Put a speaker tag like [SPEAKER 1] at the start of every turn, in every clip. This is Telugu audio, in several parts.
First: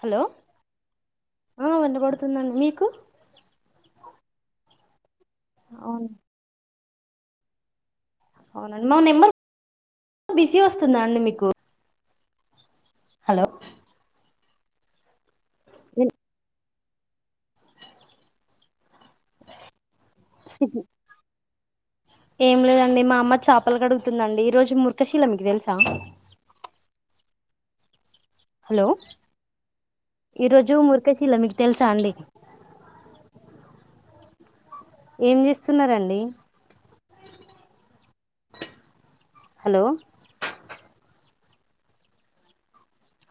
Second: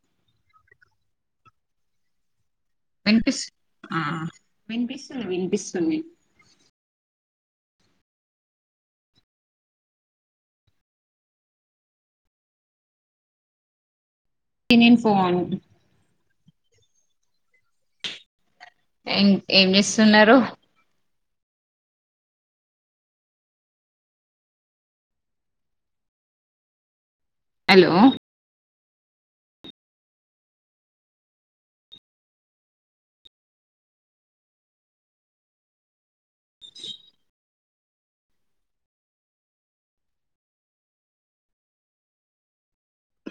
[SPEAKER 1] హలో ఆ విన పడుతుందండి మీ
[SPEAKER 2] వినిపిస్ ఆ వినిపిస్తుంది వినిపిస్తుంది
[SPEAKER 1] అవును అవునండి మా నెంబర్ బిజీ వస్తుందా అండి మీకు హలో
[SPEAKER 2] తినేన్ ఫోన్
[SPEAKER 1] [unintelligible]
[SPEAKER 2] ఎన్ ఏం చేస్తున్నారు
[SPEAKER 1] ఏం లేదండి మా అమ్మ చాపలు కడుగుతుందండి ఈ రోజు ముర్ఖశీల మీకు తెలుసా
[SPEAKER 2] హలో
[SPEAKER 1] హలో ఈరోజు ముర్ఖశీల మీకు తెలుసా అండి ఏం చేస్తున్నారండి హలో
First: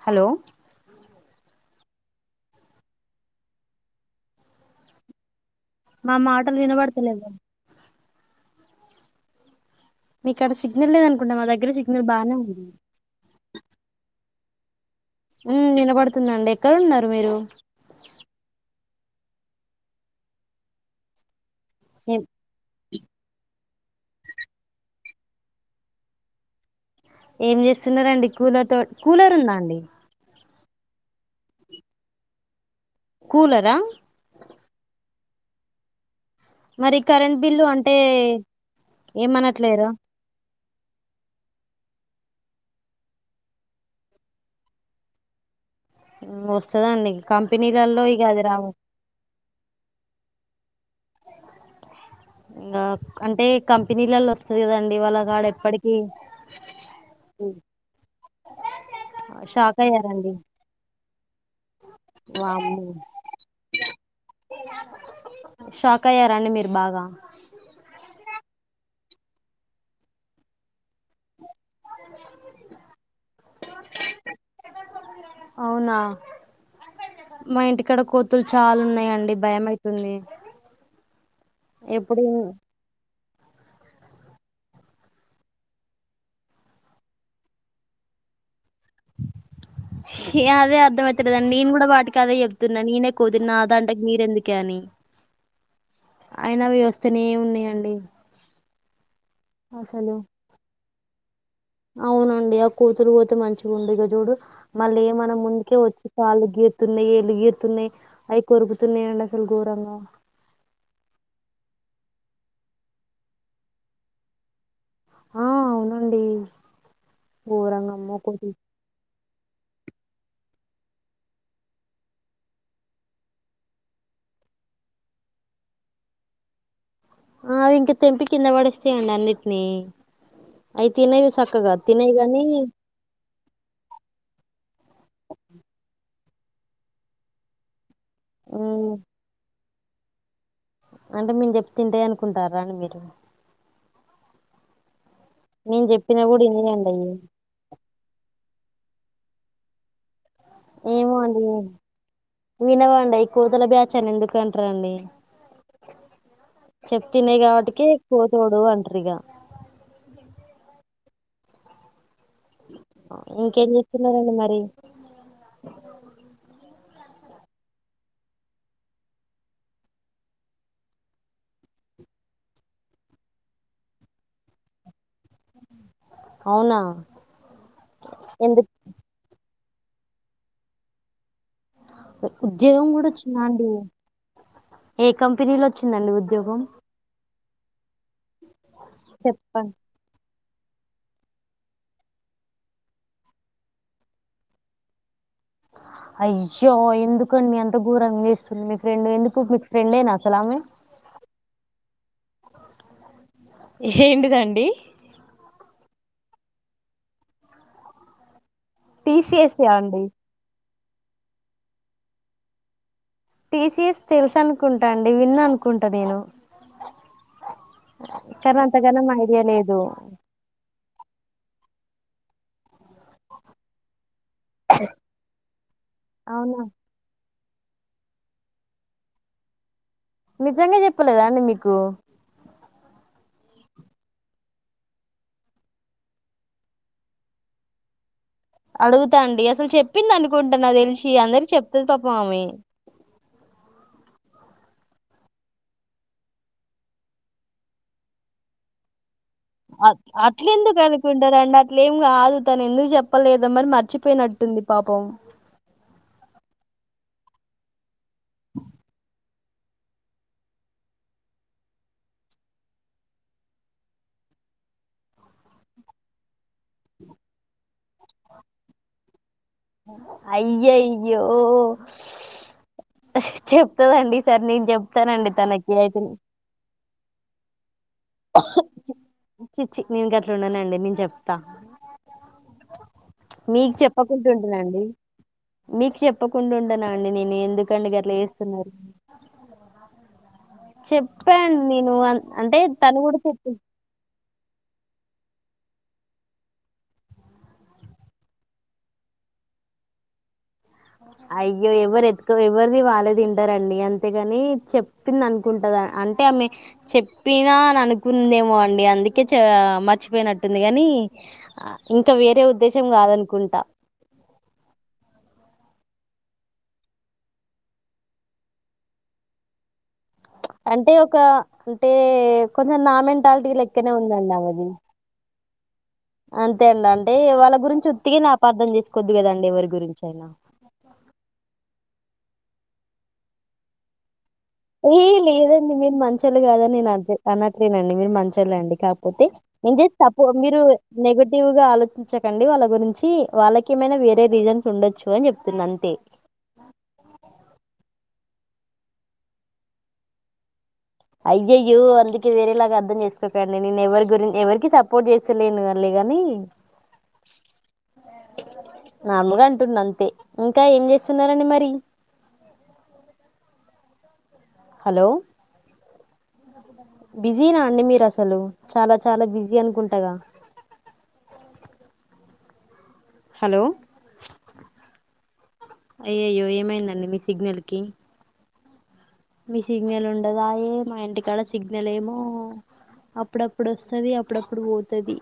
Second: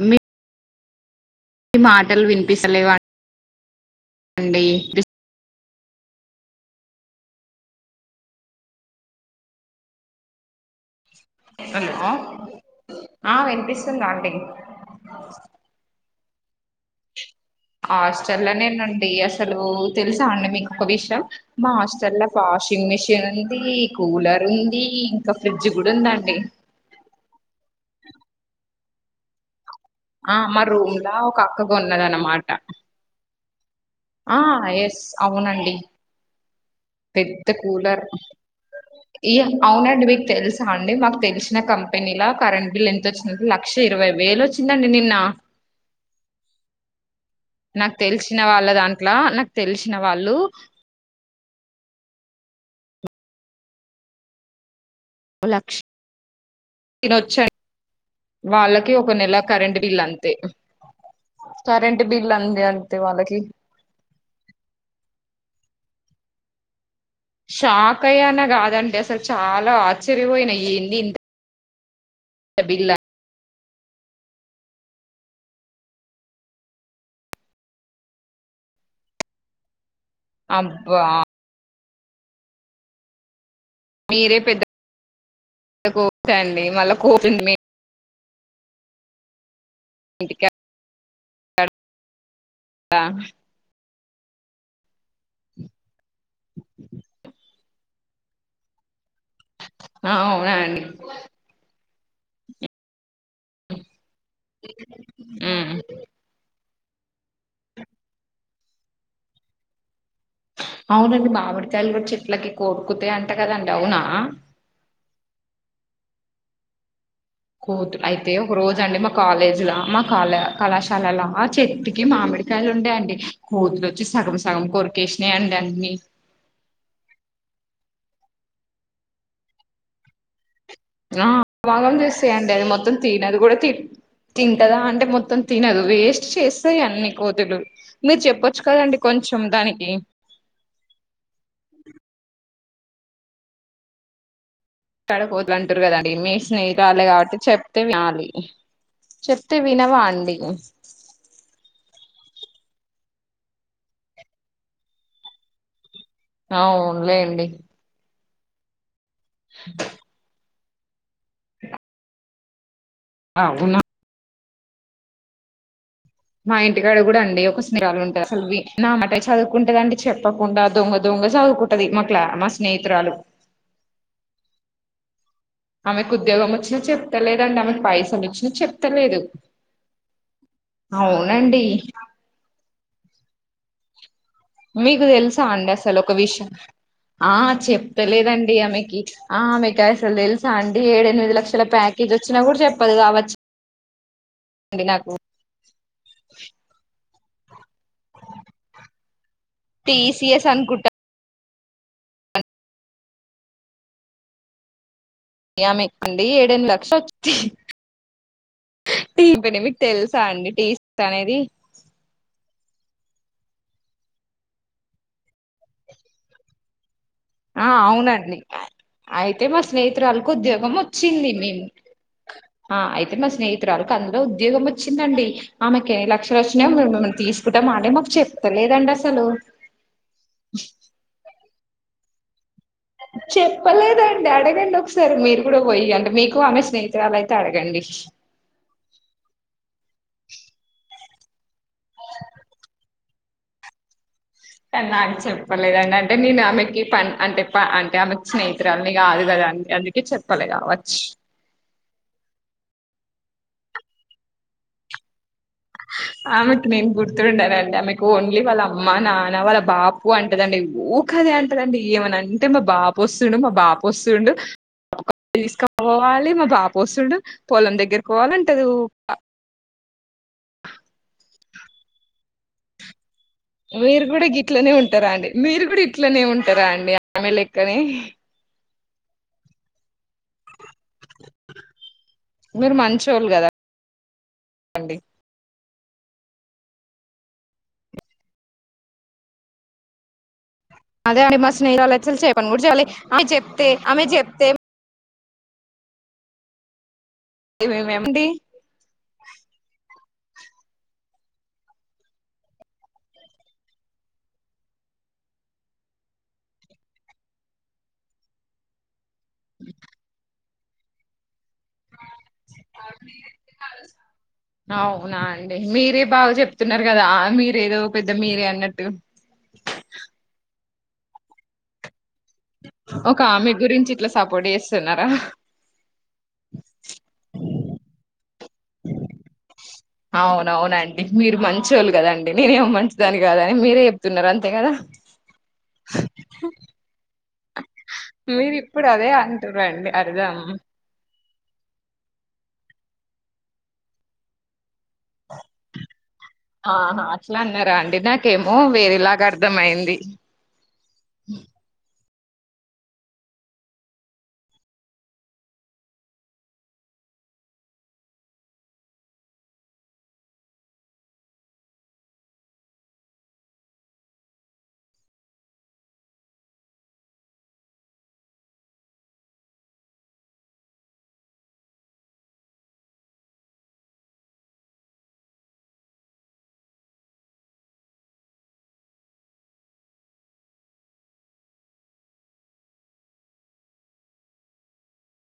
[SPEAKER 1] హలో
[SPEAKER 2] మీ మాటలు వినిపిస్తాలేవా అండే దిస్
[SPEAKER 1] మా మాటలు వినబడతలేద మీకు ఆడ సిగ్నల్ లేదనుకుంటా మా దగ్గర
[SPEAKER 2] హలో
[SPEAKER 1] సిగ్నల్ బానే ఉంది.
[SPEAKER 2] ఆ వినిపిస్తుందా అండి
[SPEAKER 1] ఉ వినబడుతుందండి ఎక్కడ ఉన్నారు మీరు
[SPEAKER 2] హాస్టల్ లోనేనండి అసలు తెలుసా అండి మీకు ఒక విషయం. మా
[SPEAKER 1] ఏం
[SPEAKER 2] హాస్టల్లా వాషింగ్ మిషిన్ ఉంది కూలర్ ఉంది ఇంకా ఫ్రిడ్జ్ కూడా ఉందాండి
[SPEAKER 1] ఏం చేస్తున్నారండి కూలర్ తో కూలర్ ఉందా అండి
[SPEAKER 2] ఆ మా రూమ్లా ఒక అక్క కొన్నదానమాట
[SPEAKER 1] కూలరా
[SPEAKER 2] ఆ ఎస్ అవునండి
[SPEAKER 1] మరి కరెంట్
[SPEAKER 2] పెద్ద
[SPEAKER 1] బిల్లు అంటే
[SPEAKER 2] కూలర్ ఈ
[SPEAKER 1] ఏమనట్లేరా
[SPEAKER 2] అవునండి మీకు తెలుస్ అండి మాకు తెలిసిన కంపెనీలా కరెంట్ బిల్ ఎంత వచ్చిందంటే లక్ష ఇరవై వేలు వచ్చిందండి నిన్న.
[SPEAKER 1] వస్తదండి
[SPEAKER 2] నాకు
[SPEAKER 1] కంపెనీలలో ఇగ
[SPEAKER 2] తెలిసిన
[SPEAKER 1] అది
[SPEAKER 2] వాళ్ళ
[SPEAKER 1] రావు
[SPEAKER 2] దాంట్లో నాకు తెలిసిన వాళ్ళు
[SPEAKER 1] ఇంగ అంటే కంపెనీలలో వస్తది కదన్ ఇవల్లా కాడు
[SPEAKER 2] లక్ష
[SPEAKER 1] ఎప్పటికిీ
[SPEAKER 2] తినొచ్చ వాళ్ళకి ఒక నెల కరెంట్ బిల్ అంతే కరెంట్ బిల్ అంది
[SPEAKER 1] వామ్మో
[SPEAKER 2] అంతే వాళ్ళకి
[SPEAKER 1] షాక్ అయ్యారాండి మీరు బాగా
[SPEAKER 2] షాక్ అయ్యానాగా ఆదంటే అసలు చాలా ఆశ్చర్యపోయిన ఏంది ఇంత గబిల్లా
[SPEAKER 1] అవునా మా ఇంటికాడ కోతులు చాలా ఉన్నాయిండి భయం అయితుంది.
[SPEAKER 2] అబ్బా
[SPEAKER 1] ఎప్పుడు
[SPEAKER 2] మీరే పెద్ద కోతండి మళ్ళా కోతి మే ఇంటికాడ
[SPEAKER 1] అదే అర్థమైయితలేదండి నేను కూడా వాటికి అదే చెప్పుతున్నా నేనే కోతిని నా దాన్ లైక్ మీరెందుకే అని అయినా వ్యవస్నే ఏ ఉన్నాయం ఉ
[SPEAKER 2] అవునా అండి
[SPEAKER 1] అవునండి ఆ కోతులు పోతే మంచిగా వుండు ఇక చూడు మళ్ళీ మన ముందుకే
[SPEAKER 2] ఉమ్.
[SPEAKER 1] వచ్చి పాలు గె తున్నాయి ఎలుగెతున్నాయి అవి కొరుకుతున్నాయండి అసలు ఘోరంగా.
[SPEAKER 2] అవునండి మామిడికాయలు కూడా చెట్లకి కోరుకుతే అంట కదండి అవునా.
[SPEAKER 1] ఆ అవునండి ఘోరంగా
[SPEAKER 2] కోతులు
[SPEAKER 1] అమ్మో
[SPEAKER 2] అయితే
[SPEAKER 1] కోతులు
[SPEAKER 2] ఒక రోజు అండి మ కాలేజీలా మా కాల కళాశాలలా ఆ చెట్టుకి మామిడికాయలు ఉండేయండి కోతులు వచ్చి సగం సగం కోరికేసినాయండి అన్ని
[SPEAKER 1] ఆవి ఇంక తెంపి కింద పడుస్తాయండి అన్నిటినీ
[SPEAKER 2] ఆ వాగం చేస్తేయండి అది మొత్తం తినదు కూడా తి తింటదా అంటే మొత్తం తినదు వేస్ చేస్తాయి అన్ని కోతులు మీరు చెప్పొచ్చు
[SPEAKER 1] మ్మ్
[SPEAKER 2] కదండి కొంచెం దానికి.
[SPEAKER 1] అంటే మేము చెప్తే తింటే అనుకుంటారా అండి మీరు
[SPEAKER 2] ఇక్కడ కోతులు అంటూరు
[SPEAKER 1] నేను
[SPEAKER 2] కదండి
[SPEAKER 1] చెప్పినా
[SPEAKER 2] మీ
[SPEAKER 1] కూడా వినయండి
[SPEAKER 2] స్నేహిరాలే
[SPEAKER 1] అయి
[SPEAKER 2] కాబట్టి చెప్తే వినాలి. చెప్తే వినవా అండి నువ్వు
[SPEAKER 1] ఏమో అండి వినవండి కూతుల బ్యాచ్ అని ఎందుకు అంటారండి చెప్ తన్నాయి
[SPEAKER 2] అవునులేండి
[SPEAKER 1] కాబట్టికి పోచూడు అంటారుగా ఇంకేం
[SPEAKER 2] అవునా
[SPEAKER 1] చేస్తున్నారండి మరి
[SPEAKER 2] మా ఇంటికాడ కూడా అండి ఒక స్థిరాలు ఉంటాది అసలు నా మాటే చదువుకుంటదండి చెప్పకుండా దొంగ దొంగ చగు కుట్టది మా క్లాస్ మా స్నేహితురాలు ఆమెకి ఉద్యోగం
[SPEAKER 1] అవునా
[SPEAKER 2] వచ్చినా చెప్తలేదండి ఆమెకి పైసలు వచ్చినా
[SPEAKER 1] ఎందుకు
[SPEAKER 2] చెప్తలేదు అవునండి
[SPEAKER 1] జగం కూడా వచ్చిందా అండి
[SPEAKER 2] మీకు
[SPEAKER 1] ఏ
[SPEAKER 2] తెలుసా
[SPEAKER 1] కంపెనీలో
[SPEAKER 2] అండి అసలు ఒక
[SPEAKER 1] వచ్చిందండి
[SPEAKER 2] విషయం
[SPEAKER 1] ఉద్యోగం
[SPEAKER 2] ఆ చెప్తలేదండి ఆమెకి ఆ
[SPEAKER 1] చెప్పండి
[SPEAKER 2] ఆమెకి అసలు తెలుసు సా అండి ఏడు ఎనిమిది లక్షల ప్యాకేజ్ వచ్చినా కూడా చెప్పదు కావచ్చు అండి నాకు
[SPEAKER 1] ఆ అయ్యో ఎందుకండి అంత గోరంగా చేస్తుంది మీ ఫ్రెండ్ ఎందుకు మీ ఫ్రెండే నా అసలు
[SPEAKER 2] టీసీఎస్
[SPEAKER 1] ఆమే
[SPEAKER 2] అనుకుంటా
[SPEAKER 1] ఏంటిదండి
[SPEAKER 2] యమే కండి ఏడెనిమిది లక్షలు హా హా
[SPEAKER 1] టీసీఎస్
[SPEAKER 2] టీపిండి
[SPEAKER 1] ఆ
[SPEAKER 2] మీకు తెలుసా అండి టీ ఇస్తా అనేది
[SPEAKER 1] టీసీఎస్ తెలుసనుకుంటా అండి విన్న అనుకుంటా నేను
[SPEAKER 2] ఆ అవునండి
[SPEAKER 1] కానీ అంతగానం ఐడియా
[SPEAKER 2] అయితే మా
[SPEAKER 1] లేదు
[SPEAKER 2] స్నేహితురాలుకు ఉద్యోగం వచ్చింది మేము ఆ అయితే మా స్నేహితురాళ్ళ కందు రూల్ లో ఉద్యోగం వచ్చిందండి ఆమెకి ఎన్ని లక్షలు
[SPEAKER 1] అవునా
[SPEAKER 2] వచ్చినా మేం ఏమన్నా తీస్ కున్న మాటె మాకు చెప్తలేదండి అసలు
[SPEAKER 1] నిజంగా చెప్పలేదా అండి మీకు
[SPEAKER 2] చెప్పలేదండి అడగండి ఒకసారి మీరు కూడా పోయి అంటె మీకు ఆమె స్నేహితురాలు అయితే అడగండి
[SPEAKER 1] అడుగుతాండి అసలు చెప్పింది అనుకుంట నాకి తెలిసి అందరి చెప్తాది పాపం ఆమె
[SPEAKER 2] అంటే నాకు చెప్పలేదండి అంటే నేను ఆమెకి పన్ అంటే పా అంటే ఆమెకి స్నేహితురాల్ని కాదు కదా అండి, అందుకే
[SPEAKER 1] అట్ల
[SPEAKER 2] చెప్పలే
[SPEAKER 1] ఎందుకు
[SPEAKER 2] కావచ్చు
[SPEAKER 1] అనుకుంటారండి అట్లేం కాదు తను ఎందుకు చెప్ లేద మరి మర్చిపోయినట్టుంది పాపం
[SPEAKER 2] ఆమెకి నేను గుర్తుండనండి ఆమెకు ఓన్లీ వాళ్ళ అమ్మా నా న్న వాళ్ళ బాపు అంటదండి ఊకే ఆదే అంటదండి ఏమన్న అంటే మా బాపు వస్తుండు మా బాప వస్తుండు ఒక [unintelligible] తీసుకుపోవాలి మా బాపూ ఆస్తుండు పొలం దగ్గరికి పోవాలంటది ఊక
[SPEAKER 1] అయ్య అయ్యయే
[SPEAKER 2] మీరు కూడా ఇట్లనే ఉంటారా అండి మీరు
[SPEAKER 1] తనకి
[SPEAKER 2] కూడా
[SPEAKER 1] అయితే
[SPEAKER 2] ఇట్లనే ఉంటారా అండి ఆమె లెక్కనే
[SPEAKER 1] చి చి నేను గట్లా ఉన్నానండి నేను చెప్తా
[SPEAKER 2] మీరు మంచోళ్ళు కదా
[SPEAKER 1] ఆడుకుంటుంన్నాండి
[SPEAKER 2] అండి
[SPEAKER 1] మీకు చెప్పకుండా ఉంటన్న అండి నేను ఎందుకండి గట్లా చేస్తున్నారు
[SPEAKER 2] అదే అండి మా
[SPEAKER 1] చెప్పాను నేను
[SPEAKER 2] స్నేహిరాళ్ళచ్చి
[SPEAKER 1] అన్-
[SPEAKER 2] చెప్పను
[SPEAKER 1] అంటే
[SPEAKER 2] కూడా చాలే
[SPEAKER 1] తను కూడా
[SPEAKER 2] ఆమె
[SPEAKER 1] చెప్పి
[SPEAKER 2] చెప్తే ఆమె చెప్తే ఏమేమి ఎమిడి
[SPEAKER 1] అయ్యో ఎవరు ఎత్క ఎవరిది వాళ్ళే తింటారండి అంతేగాని చెప్పింది అనుకుంటద అంటే ఆమె చెప్పినా అని అనుకుందేమో అండి అందుకే చ మర్చిపోయినట్టుంది గాని
[SPEAKER 2] అవునా అండి మీరూ ఇప్పు మీరు బాగా చెప్తున్నారు కదా మీరేదో ఒక పెద్ద మీరే అన్నట్టు
[SPEAKER 1] అంటే ఒక అంటే కొంచెం
[SPEAKER 2] ఒక
[SPEAKER 1] నామెంటాలిటీ
[SPEAKER 2] ఆమె గురించి
[SPEAKER 1] లెక్కనే
[SPEAKER 2] ఇట్లా
[SPEAKER 1] ఉందండి
[SPEAKER 2] సపోర్ట్
[SPEAKER 1] అమేది
[SPEAKER 2] చేస్తున్నారా
[SPEAKER 1] అంతే అండి అంటే వాళ్ళ గురించి ఉత్తికేనా అప్
[SPEAKER 2] అవునవునండి మీరు మంచోళ్ళు కదండి నేనేం మంచిదాని కాదని మీరే చెప్తున్నారు అంతే కదా
[SPEAKER 1] ఏ లేదండి మీరు మంచొళ్ళు కాదని నేను అనట్లేదు అండి మీరు మంచొళ్ళు అండి
[SPEAKER 2] ఇప్పుడు అదే
[SPEAKER 1] కాకపోతే ఏం
[SPEAKER 2] అంటురండి
[SPEAKER 1] చేసేటప్పు
[SPEAKER 2] అర్థం
[SPEAKER 1] మీరు నెగా టివ్గా ఆలోచించకండి వాళ్ళ గురించి వాళ్ళకేమైనా వేరే రీజన్స్ ఉండొచ్చు అని చెప్తున్నా అంతే
[SPEAKER 2] ఆహ అట్లా అన్నారా అండి నాకేమో వేరేలాగ అర్ధం అయింది
[SPEAKER 1] అయ్యయ్యో అండి వేరేలాగా అర్థం చేసుకోకండి నేను ఎవరి గురిం ఎవరికి సపోర్ట్ చేస్తలేను సర్లే గాని నార్మలుగా అంటున్న అంతే ఇంకా ఏం చేస్తున్నరండి మరి హలో బిజీనా అండి మీరు అసలు చాలా చాలా బిజీ అనుకుంటగా హలో అయ్యయ్యో ఏమైందండి మీ సిగ్నల్ కి మీ సిగ్నల్ ఉండదాయే మా ఇంటికాడ సిగ్నల్ ఏమో అప్పుడప్పుడు వస్తది అప్పుడప్పుడు పోతది